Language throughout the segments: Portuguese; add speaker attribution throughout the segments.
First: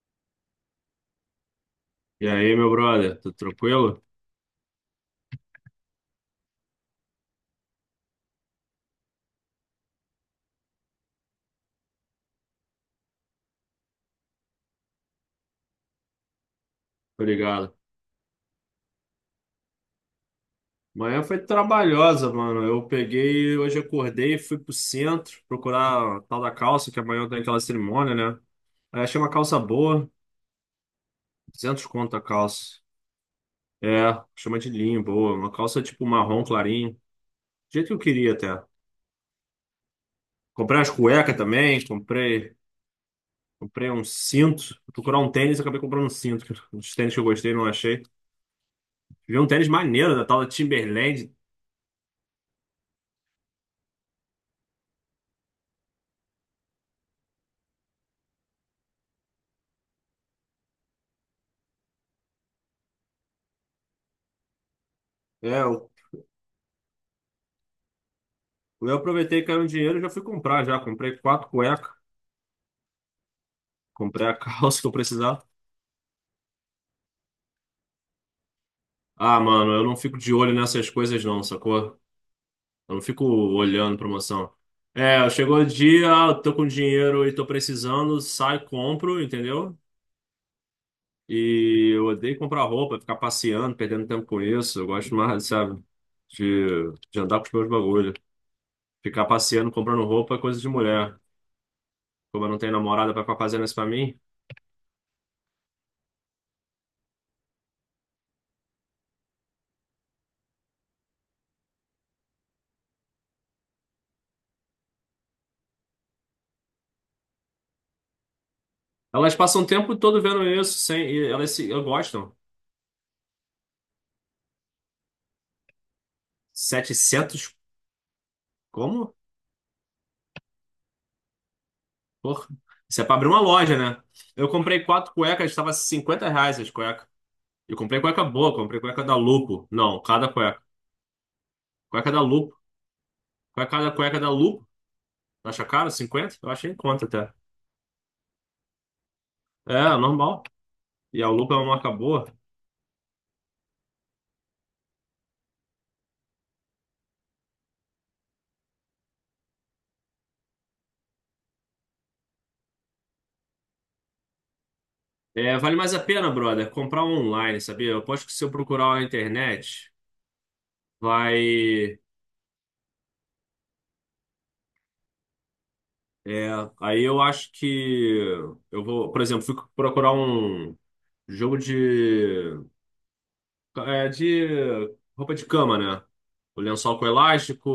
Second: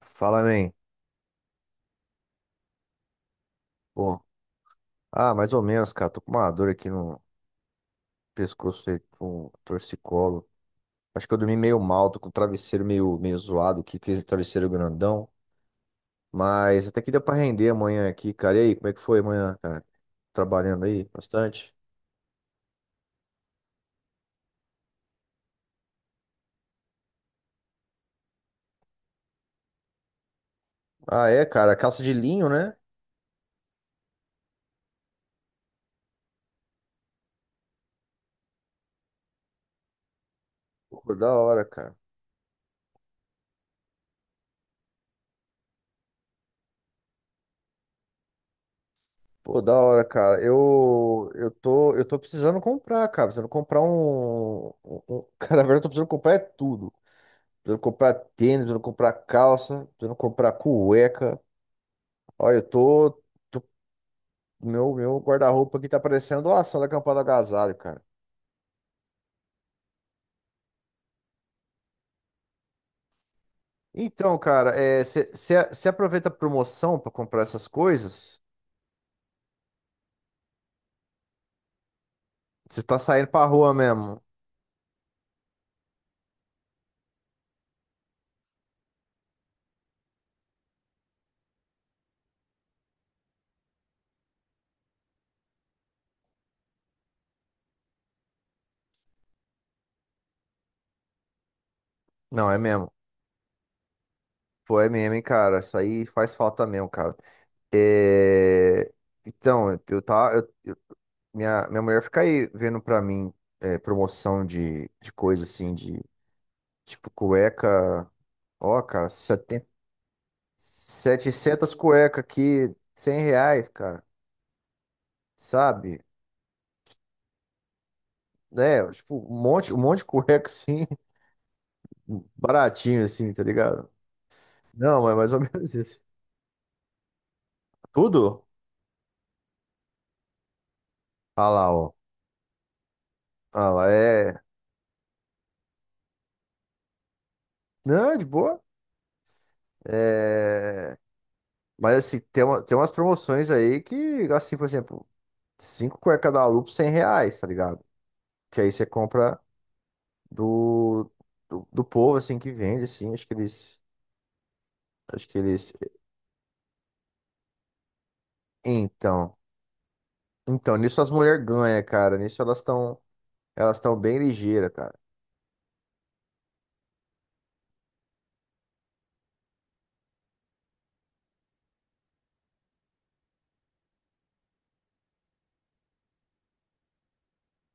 Speaker 1: Fala, man.
Speaker 2: E aí, meu brother, tá tranquilo?
Speaker 1: Pô, Mais ou menos, cara. Tô com uma dor aqui no pescoço aí com torcicolo. Acho que eu dormi meio mal, tô com o travesseiro meio zoado aqui, que esse travesseiro grandão. Mas até que deu pra render
Speaker 2: Obrigado.
Speaker 1: amanhã aqui, cara. E aí, como é que foi amanhã, cara? Trabalhando aí
Speaker 2: Manhã foi
Speaker 1: bastante?
Speaker 2: trabalhosa, mano. Eu peguei, hoje acordei, fui pro centro procurar a tal da calça, que amanhã tem aquela cerimônia, né? Aí achei uma calça boa,
Speaker 1: Ah, é, cara.
Speaker 2: 200
Speaker 1: Calça de
Speaker 2: conto a
Speaker 1: linho, né?
Speaker 2: calça. É, chama de linho, boa. Uma calça tipo marrom clarinho, do jeito que eu queria até. Comprei as
Speaker 1: Pô, da
Speaker 2: cuecas
Speaker 1: hora,
Speaker 2: também,
Speaker 1: cara.
Speaker 2: comprei um cinto. Fui procurar um tênis, acabei comprando um cinto. Os tênis que eu gostei, não achei. Vi um
Speaker 1: Pô,
Speaker 2: tênis
Speaker 1: da hora,
Speaker 2: maneiro da tal
Speaker 1: cara.
Speaker 2: da Timberland.
Speaker 1: Eu tô precisando comprar, cara. Precisando comprar Cara, na verdade, eu tô precisando comprar é tudo. Precisando comprar tênis, precisando comprar calça, precisando comprar cueca. Olha, tô- meu
Speaker 2: É,
Speaker 1: guarda-roupa aqui tá parecendo doação da campanha do Agasalho, cara.
Speaker 2: Eu aproveitei que caiu um dinheiro e já fui comprar já. Comprei quatro cuecas, comprei a
Speaker 1: Então, cara,
Speaker 2: calça que eu precisava.
Speaker 1: você aproveita a promoção pra comprar essas coisas?
Speaker 2: Ah, mano, eu não fico de olho nessas coisas não, sacou?
Speaker 1: Você
Speaker 2: Eu
Speaker 1: tá
Speaker 2: não fico
Speaker 1: saindo pra rua
Speaker 2: olhando
Speaker 1: mesmo?
Speaker 2: promoção. É, chegou o dia, ah, eu tô com dinheiro e tô precisando, sai, compro, entendeu? E eu odeio comprar roupa, ficar passeando, perdendo tempo com isso. Eu gosto mais, sabe, de andar com os meus bagulhos. Ficar passeando, comprando roupa é coisa de mulher. Como eu
Speaker 1: Não, é
Speaker 2: não tenho
Speaker 1: mesmo.
Speaker 2: namorada pra ficar fazendo isso pra mim,
Speaker 1: Pô, é mesmo, hein, cara. Isso aí faz falta mesmo, cara. É. Então, eu tá, eu- minha mulher fica aí vendo pra mim é, promoção de coisa assim, de tipo cueca. Ó, cara, R$
Speaker 2: elas passam o tempo todo vendo isso, sem, e elas se,
Speaker 1: 700
Speaker 2: eu
Speaker 1: cueca
Speaker 2: gostam.
Speaker 1: aqui, 100 reais, cara, sabe?
Speaker 2: 700,
Speaker 1: Né? Tipo,
Speaker 2: como?
Speaker 1: um monte de cueca assim,
Speaker 2: Porra. Isso
Speaker 1: baratinho
Speaker 2: é pra abrir
Speaker 1: assim,
Speaker 2: uma
Speaker 1: tá
Speaker 2: loja,
Speaker 1: ligado?
Speaker 2: né? Eu comprei
Speaker 1: Não,
Speaker 2: quatro
Speaker 1: mas mais ou
Speaker 2: cuecas, estava
Speaker 1: menos isso.
Speaker 2: R$ 50 as cuecas. Eu comprei cueca
Speaker 1: Tudo?
Speaker 2: boa, comprei cueca da Lupo. Não, cada cueca.
Speaker 1: Ah lá, ó.
Speaker 2: Cueca da Lupo.
Speaker 1: Ah lá,
Speaker 2: Cada cueca da
Speaker 1: é.
Speaker 2: Lupo. Acha caro? 50? Eu achei em conta até.
Speaker 1: Não, é de boa.
Speaker 2: É, normal.
Speaker 1: É.
Speaker 2: E a Lupo é uma marca
Speaker 1: Mas assim,
Speaker 2: boa.
Speaker 1: tem umas promoções aí que, assim, por exemplo, 5 cueca da Lupo, 100 reais, tá ligado? Que aí você compra do, do povo, assim, que vende, assim, acho que eles. Acho que
Speaker 2: É,
Speaker 1: eles.
Speaker 2: vale mais a pena, brother, comprar online, sabia? Eu aposto que se eu procurar na
Speaker 1: Então.
Speaker 2: internet,
Speaker 1: Então, nisso as mulheres ganham,
Speaker 2: vai.
Speaker 1: cara. Nisso elas estão bem ligeiras, cara.
Speaker 2: É, aí eu acho que eu vou, por exemplo, fui procurar um jogo de roupa de cama, né? O lençol com elástico,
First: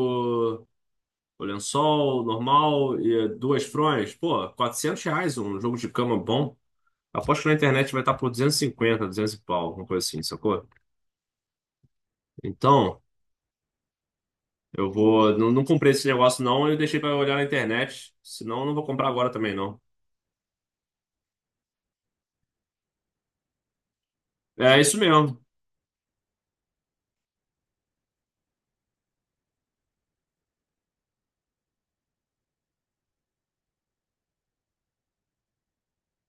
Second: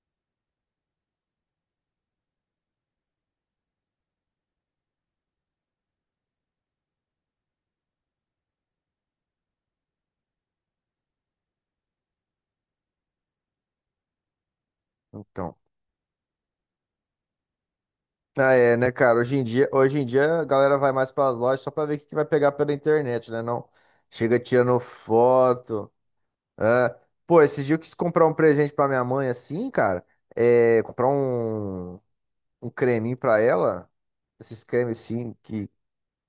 Speaker 2: o lençol normal e duas fronhas. Pô, R$ 400 um jogo de cama bom. Aposto que na internet vai estar por 250, 200 e pau, alguma coisa assim, sacou? Então, eu vou. Não,
Speaker 1: Então.
Speaker 2: não comprei esse negócio, não. Eu deixei pra olhar na internet.
Speaker 1: Ah,
Speaker 2: Senão, eu não
Speaker 1: é,
Speaker 2: vou
Speaker 1: né,
Speaker 2: comprar
Speaker 1: cara?
Speaker 2: agora
Speaker 1: Hoje em
Speaker 2: também,
Speaker 1: dia,
Speaker 2: não.
Speaker 1: hoje em dia a galera vai mais para as lojas só para ver o que que vai pegar pela internet, né? Não chega tirando
Speaker 2: É isso mesmo.
Speaker 1: foto. Ah. Pô, esses dias eu quis comprar um presente para minha mãe assim, cara. É, comprar um creminho para ela. Esses cremes assim, que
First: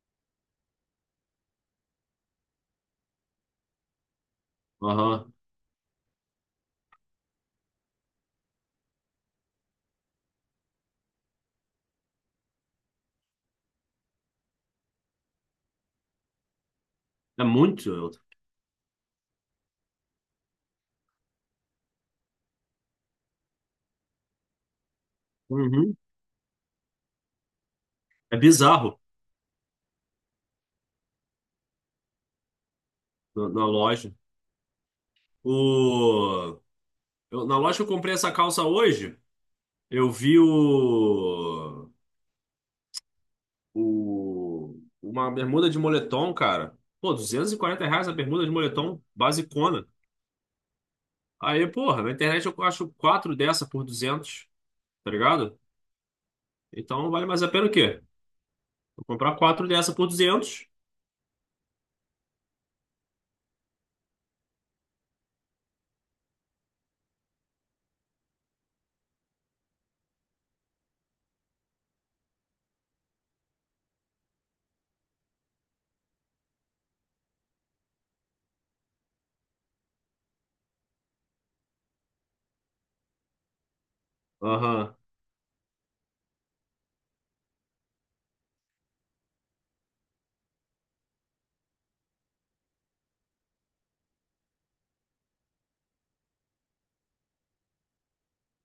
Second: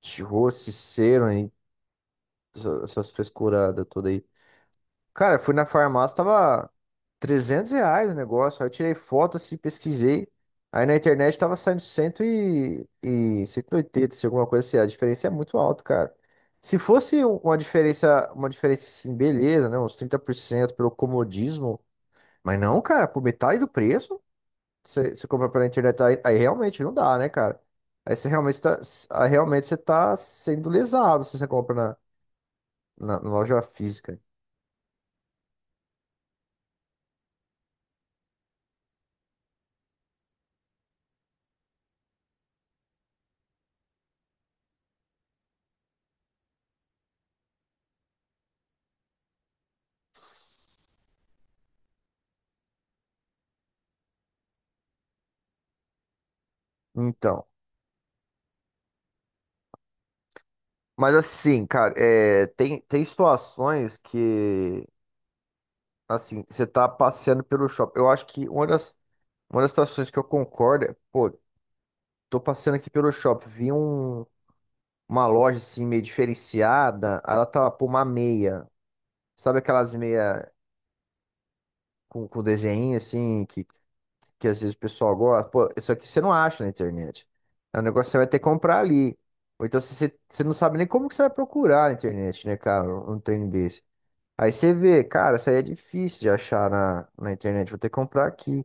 Speaker 1: de rosto, cera, hein? Essas frescuradas todas aí.
Speaker 2: Aham.
Speaker 1: Cara, fui na farmácia, tava 300 reais o negócio. Aí eu tirei foto, assim, pesquisei. Aí na internet tava saindo 100 e, e 180, se alguma coisa assim. A diferença é muito alta, cara. Se fosse um-
Speaker 2: É
Speaker 1: uma
Speaker 2: muito.
Speaker 1: diferença, uma diferença assim, beleza, né? Uns 30% pelo comodismo. Mas não, cara, por metade do preço, você compra pela
Speaker 2: Uhum.
Speaker 1: internet, aí realmente não dá, né, cara? Aí você
Speaker 2: É
Speaker 1: realmente tá,
Speaker 2: bizarro
Speaker 1: aí realmente você tá sendo lesado se você compra na
Speaker 2: na,
Speaker 1: loja
Speaker 2: na loja.
Speaker 1: física.
Speaker 2: O, na loja que eu comprei essa calça hoje, eu vi uma bermuda de moletom, cara. Pô, R$ 240 a bermuda de moletom basicona. Aí, porra, na internet eu acho quatro dessa por 200. Tá ligado? Então vale mais
Speaker 1: Então.
Speaker 2: a pena o quê? Eu comprar quatro dessa por 200?
Speaker 1: Mas assim, cara, é, tem situações que, assim, você tá passeando pelo shopping. Eu acho que uma das situações que eu concordo é, pô, tô passeando aqui pelo shopping, vi um, uma loja assim meio diferenciada, aí ela tava por uma meia. Sabe aquelas meia com desenho assim, que às vezes o
Speaker 2: Aham,
Speaker 1: pessoal gosta? Pô, isso aqui você não acha na internet. É um negócio que você vai ter que comprar ali. Ou então você não sabe nem como que você vai procurar na internet, né, cara? Um trem desse. Aí você vê, cara, isso aí é difícil de achar na internet, vou ter que comprar aqui.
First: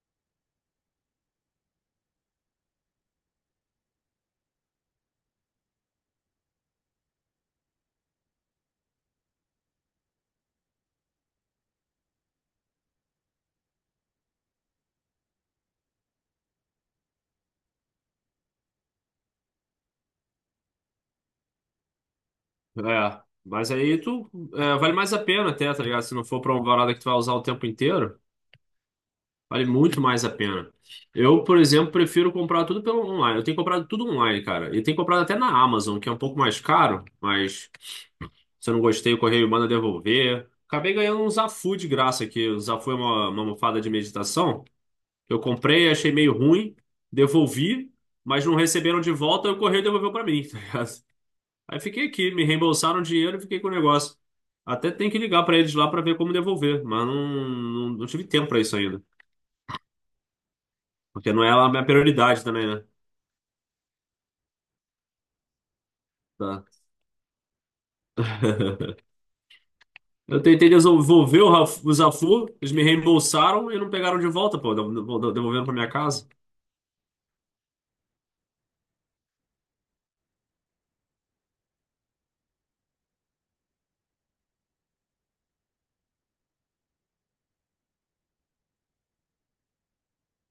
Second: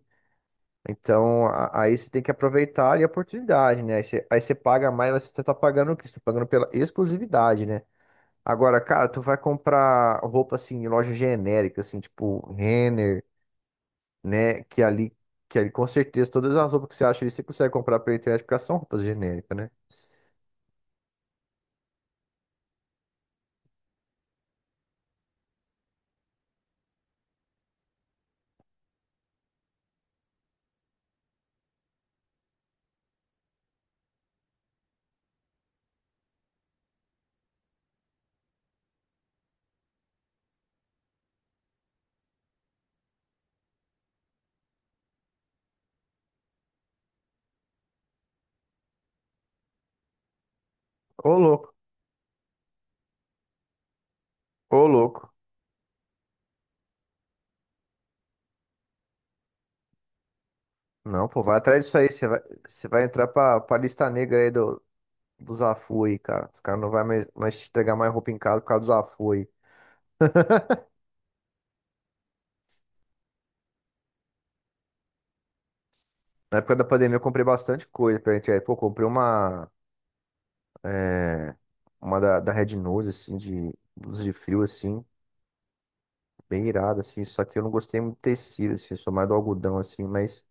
Speaker 1: Então, aí você tem que aproveitar ali a oportunidade, né? Aí você paga mais, mas você tá pagando o quê? Você tá pagando pela exclusividade, né? Agora, cara, tu vai comprar roupa assim em loja genérica, assim, tipo Renner, né? Que ali com certeza todas as roupas que você acha ali, você consegue comprar pela internet, porque elas são roupas genéricas, né?
Speaker 2: é. Mas aí tu, é, vale mais a pena até, tá ligado? Se não for pra uma parada que tu vai usar o tempo inteiro. Vale muito mais a pena. Eu, por exemplo, prefiro comprar tudo pelo online. Eu tenho comprado tudo online, cara. E tenho comprado até na Amazon, que é um pouco mais caro, mas se eu não gostei, o correio manda devolver. Acabei ganhando um Zafu de graça aqui. O Zafu é uma almofada de meditação. Eu comprei, achei meio ruim, devolvi, mas não receberam de volta e o correio devolveu pra mim, tá ligado?
Speaker 1: Ô, louco,
Speaker 2: Aí fiquei aqui, me reembolsaram o dinheiro e fiquei com o negócio.
Speaker 1: ô,
Speaker 2: Até tem que
Speaker 1: louco.
Speaker 2: ligar pra eles lá pra ver como devolver, mas não tive tempo pra isso ainda.
Speaker 1: Não,
Speaker 2: Porque
Speaker 1: pô,
Speaker 2: não é
Speaker 1: vai
Speaker 2: a
Speaker 1: atrás
Speaker 2: minha
Speaker 1: disso aí. Você vai,
Speaker 2: prioridade também, né?
Speaker 1: você vai entrar pra lista negra aí do Zafui, cara. Os
Speaker 2: Tá.
Speaker 1: caras não vai mais te entregar mais roupa em casa por causa do Zafui.
Speaker 2: Eu tentei desenvolver o Zafu, eles me reembolsaram e não pegaram de volta, pô, devolvendo pra minha casa.
Speaker 1: Na época da pandemia eu comprei bastante coisa pra gente. Aí, pô, comprei uma, é, uma da Red Nose, assim, de blusa de frio, assim, bem irada, assim. Só que eu não gostei muito do tecido, assim, eu sou mais do algodão, assim, mas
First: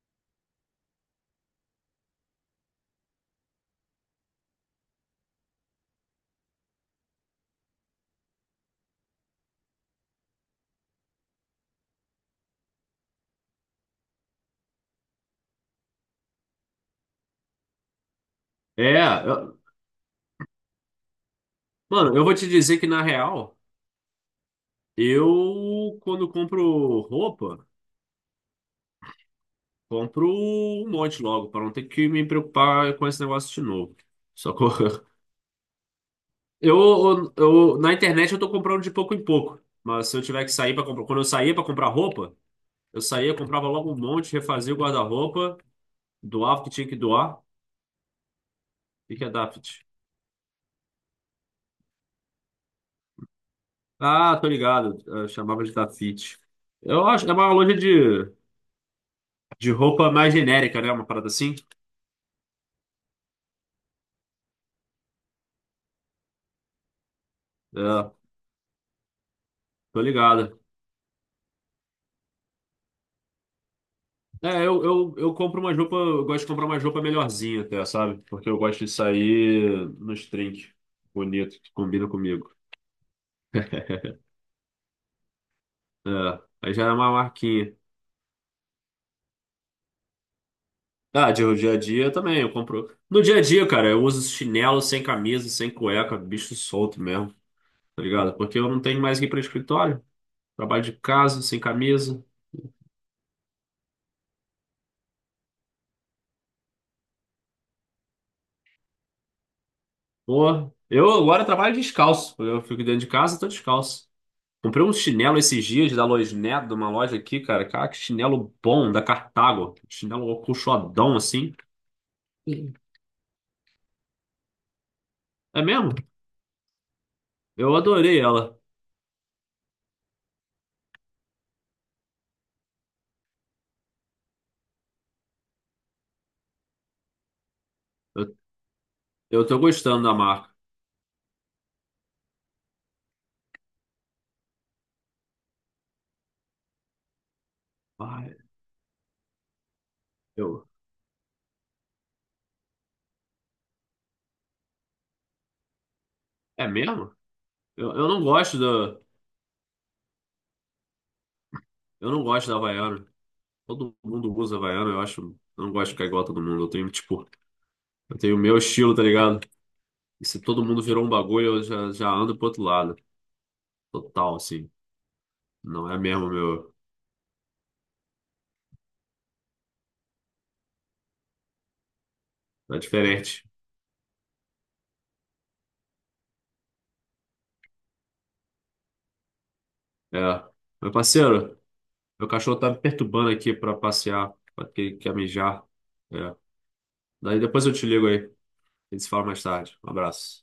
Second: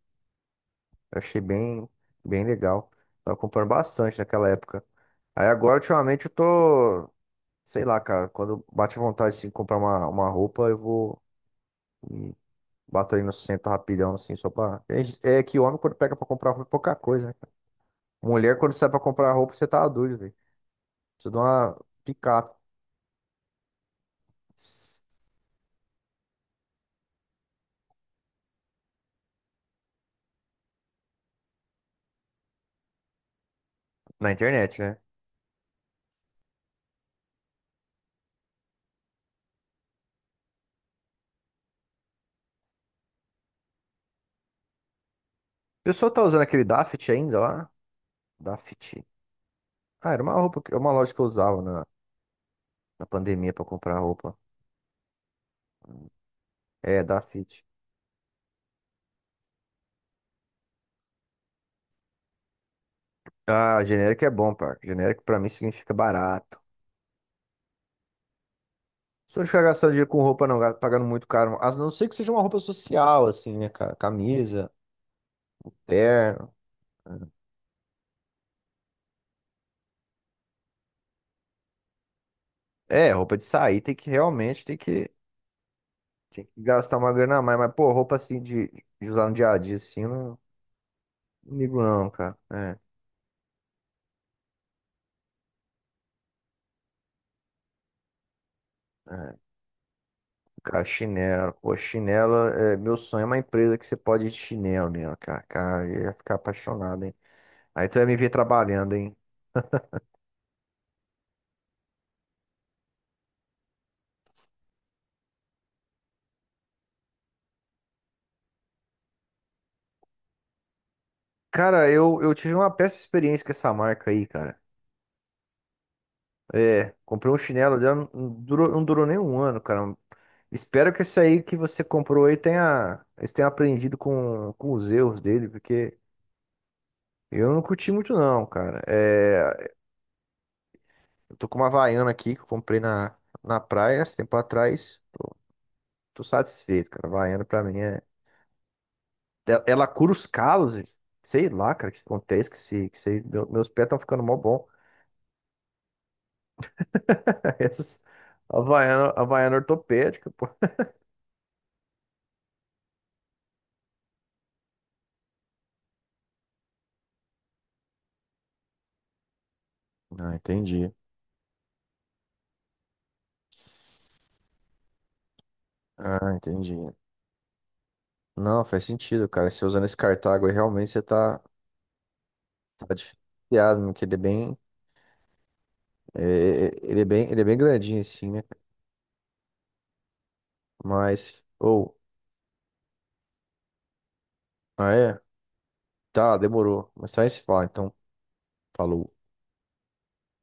Speaker 1: eu achei bem, bem legal. Tava comprando bastante naquela época. Aí agora, ultimamente, eu tô, sei lá, cara, quando bate a vontade, assim, de comprar uma roupa, eu vou. Bato ali no centro rapidão, assim, só pra. É que homem, quando pega pra comprar roupa, é pouca coisa, né, cara? Mulher, quando sai
Speaker 2: É,
Speaker 1: pra comprar roupa,
Speaker 2: eu-
Speaker 1: você tá doido, velho. Precisa de uma
Speaker 2: mano, eu vou te
Speaker 1: picape
Speaker 2: dizer que na real, eu quando compro roupa, compro um monte logo, pra não ter que me preocupar com esse negócio de novo.
Speaker 1: na
Speaker 2: Só que
Speaker 1: internet, né? O
Speaker 2: eu, na internet eu tô comprando de pouco em pouco, mas se eu tiver que sair para comprar, quando eu saía pra comprar roupa, eu saía, comprava logo um monte, refazia o guarda-roupa.
Speaker 1: pessoal tá usando
Speaker 2: Doar o
Speaker 1: aquele
Speaker 2: que tinha que
Speaker 1: Daft
Speaker 2: doar?
Speaker 1: ainda
Speaker 2: O
Speaker 1: lá? Daft.
Speaker 2: que que é Dafit?
Speaker 1: Ah, era uma roupa, uma loja que eu usava na pandemia pra comprar roupa.
Speaker 2: Ah, tô ligado. Eu chamava de Dafit.
Speaker 1: É,
Speaker 2: Eu acho, que é uma
Speaker 1: Daft.
Speaker 2: loja de, roupa mais genérica, né? Uma parada assim.
Speaker 1: Ah, genérico é bom, par. Genérico pra mim significa barato.
Speaker 2: É,
Speaker 1: Se eu ficar gastando
Speaker 2: tô
Speaker 1: dinheiro com roupa, não,
Speaker 2: ligado.
Speaker 1: pagando muito caro. A não ser que seja uma roupa social, assim, né, cara?
Speaker 2: É,
Speaker 1: Camisa,
Speaker 2: eu compro uma roupa, eu gosto de
Speaker 1: terno,
Speaker 2: comprar uma roupa
Speaker 1: né?
Speaker 2: melhorzinha até, sabe? Porque eu gosto de sair nos trinques bonito, que combina comigo.
Speaker 1: É, roupa de sair tem que realmente
Speaker 2: É,
Speaker 1: tem que
Speaker 2: aí já é
Speaker 1: gastar
Speaker 2: uma
Speaker 1: uma grana a mais, mas
Speaker 2: marquinha.
Speaker 1: pô, roupa assim de usar no dia a dia assim, eu não,
Speaker 2: Ah, de
Speaker 1: não
Speaker 2: dia a
Speaker 1: ligo não,
Speaker 2: dia
Speaker 1: cara.
Speaker 2: também, eu
Speaker 1: É,
Speaker 2: compro. No dia a dia, cara, eu uso chinelo sem camisa, sem cueca, bicho solto mesmo. Tá ligado? Porque eu não tenho mais que ir para
Speaker 1: é.
Speaker 2: escritório. Trabalho
Speaker 1: Cara,
Speaker 2: de casa,
Speaker 1: chinelo,
Speaker 2: sem
Speaker 1: pô,
Speaker 2: camisa.
Speaker 1: chinelo, é, meu sonho é uma empresa que você pode ir de chinelo nela, cara. Cara, eu ia ficar apaixonado, hein? Aí tu ia me ver trabalhando, hein?
Speaker 2: Porra, eu agora trabalho descalço. Eu fico dentro de casa, tô descalço. Comprei um chinelo esses dias da Loisnet, de uma loja aqui, cara. Cara, que chinelo bom, da Cartago. Chinelo acolchoadão, assim.
Speaker 1: Cara, eu tive uma
Speaker 2: Sim.
Speaker 1: péssima experiência com essa marca aí, cara.
Speaker 2: É mesmo?
Speaker 1: É, comprei um
Speaker 2: Eu
Speaker 1: chinelo dela,
Speaker 2: adorei
Speaker 1: não
Speaker 2: ela.
Speaker 1: durou, não durou nem um ano, cara. Espero que esse aí que você comprou aí tenha, eles tenham aprendido com os erros dele, porque. Eu não curti muito
Speaker 2: Eu,
Speaker 1: não, cara.
Speaker 2: eu tô
Speaker 1: É,
Speaker 2: gostando da marca.
Speaker 1: eu tô com uma Havaiana aqui que eu comprei na praia esse tempo atrás. Tô satisfeito, cara. Havaiana pra mim é.
Speaker 2: Ai,
Speaker 1: Ela cura os
Speaker 2: eu,
Speaker 1: calos, gente. Sei lá, cara, o que acontece que se- meu- meus pés estão ficando mó bom.
Speaker 2: é mesmo? Eu,
Speaker 1: Essas
Speaker 2: eu não gosto da,
Speaker 1: Havaiana, Havaiana ortopédica, pô.
Speaker 2: eu não gosto da Havaiana. Todo mundo usa Havaiana, eu acho. Eu não gosto de ficar igual a todo mundo. Eu tenho, tipo, eu tenho o meu estilo, tá ligado? E
Speaker 1: Ah,
Speaker 2: se todo mundo
Speaker 1: entendi.
Speaker 2: virou um bagulho, eu já, ando pro outro lado. Total, assim. Não é mesmo,
Speaker 1: Ah, entendi.
Speaker 2: meu.
Speaker 1: Não, faz sentido, cara. Se usando esse cartago aí, realmente você tá,
Speaker 2: É
Speaker 1: tá
Speaker 2: diferente.
Speaker 1: diferenciado, né? Porque ele é bem, é, ele é bem grandinho assim, né?
Speaker 2: É. Meu
Speaker 1: Mas,
Speaker 2: parceiro,
Speaker 1: ou,
Speaker 2: meu cachorro tá me perturbando aqui pra passear, porque
Speaker 1: ah,
Speaker 2: ele quer
Speaker 1: é?
Speaker 2: mijar. É.
Speaker 1: Tá, demorou. Mas só
Speaker 2: Daí
Speaker 1: esse fala,
Speaker 2: depois eu te
Speaker 1: então.
Speaker 2: ligo aí. A gente se
Speaker 1: Falou.
Speaker 2: fala mais tarde. Um abraço.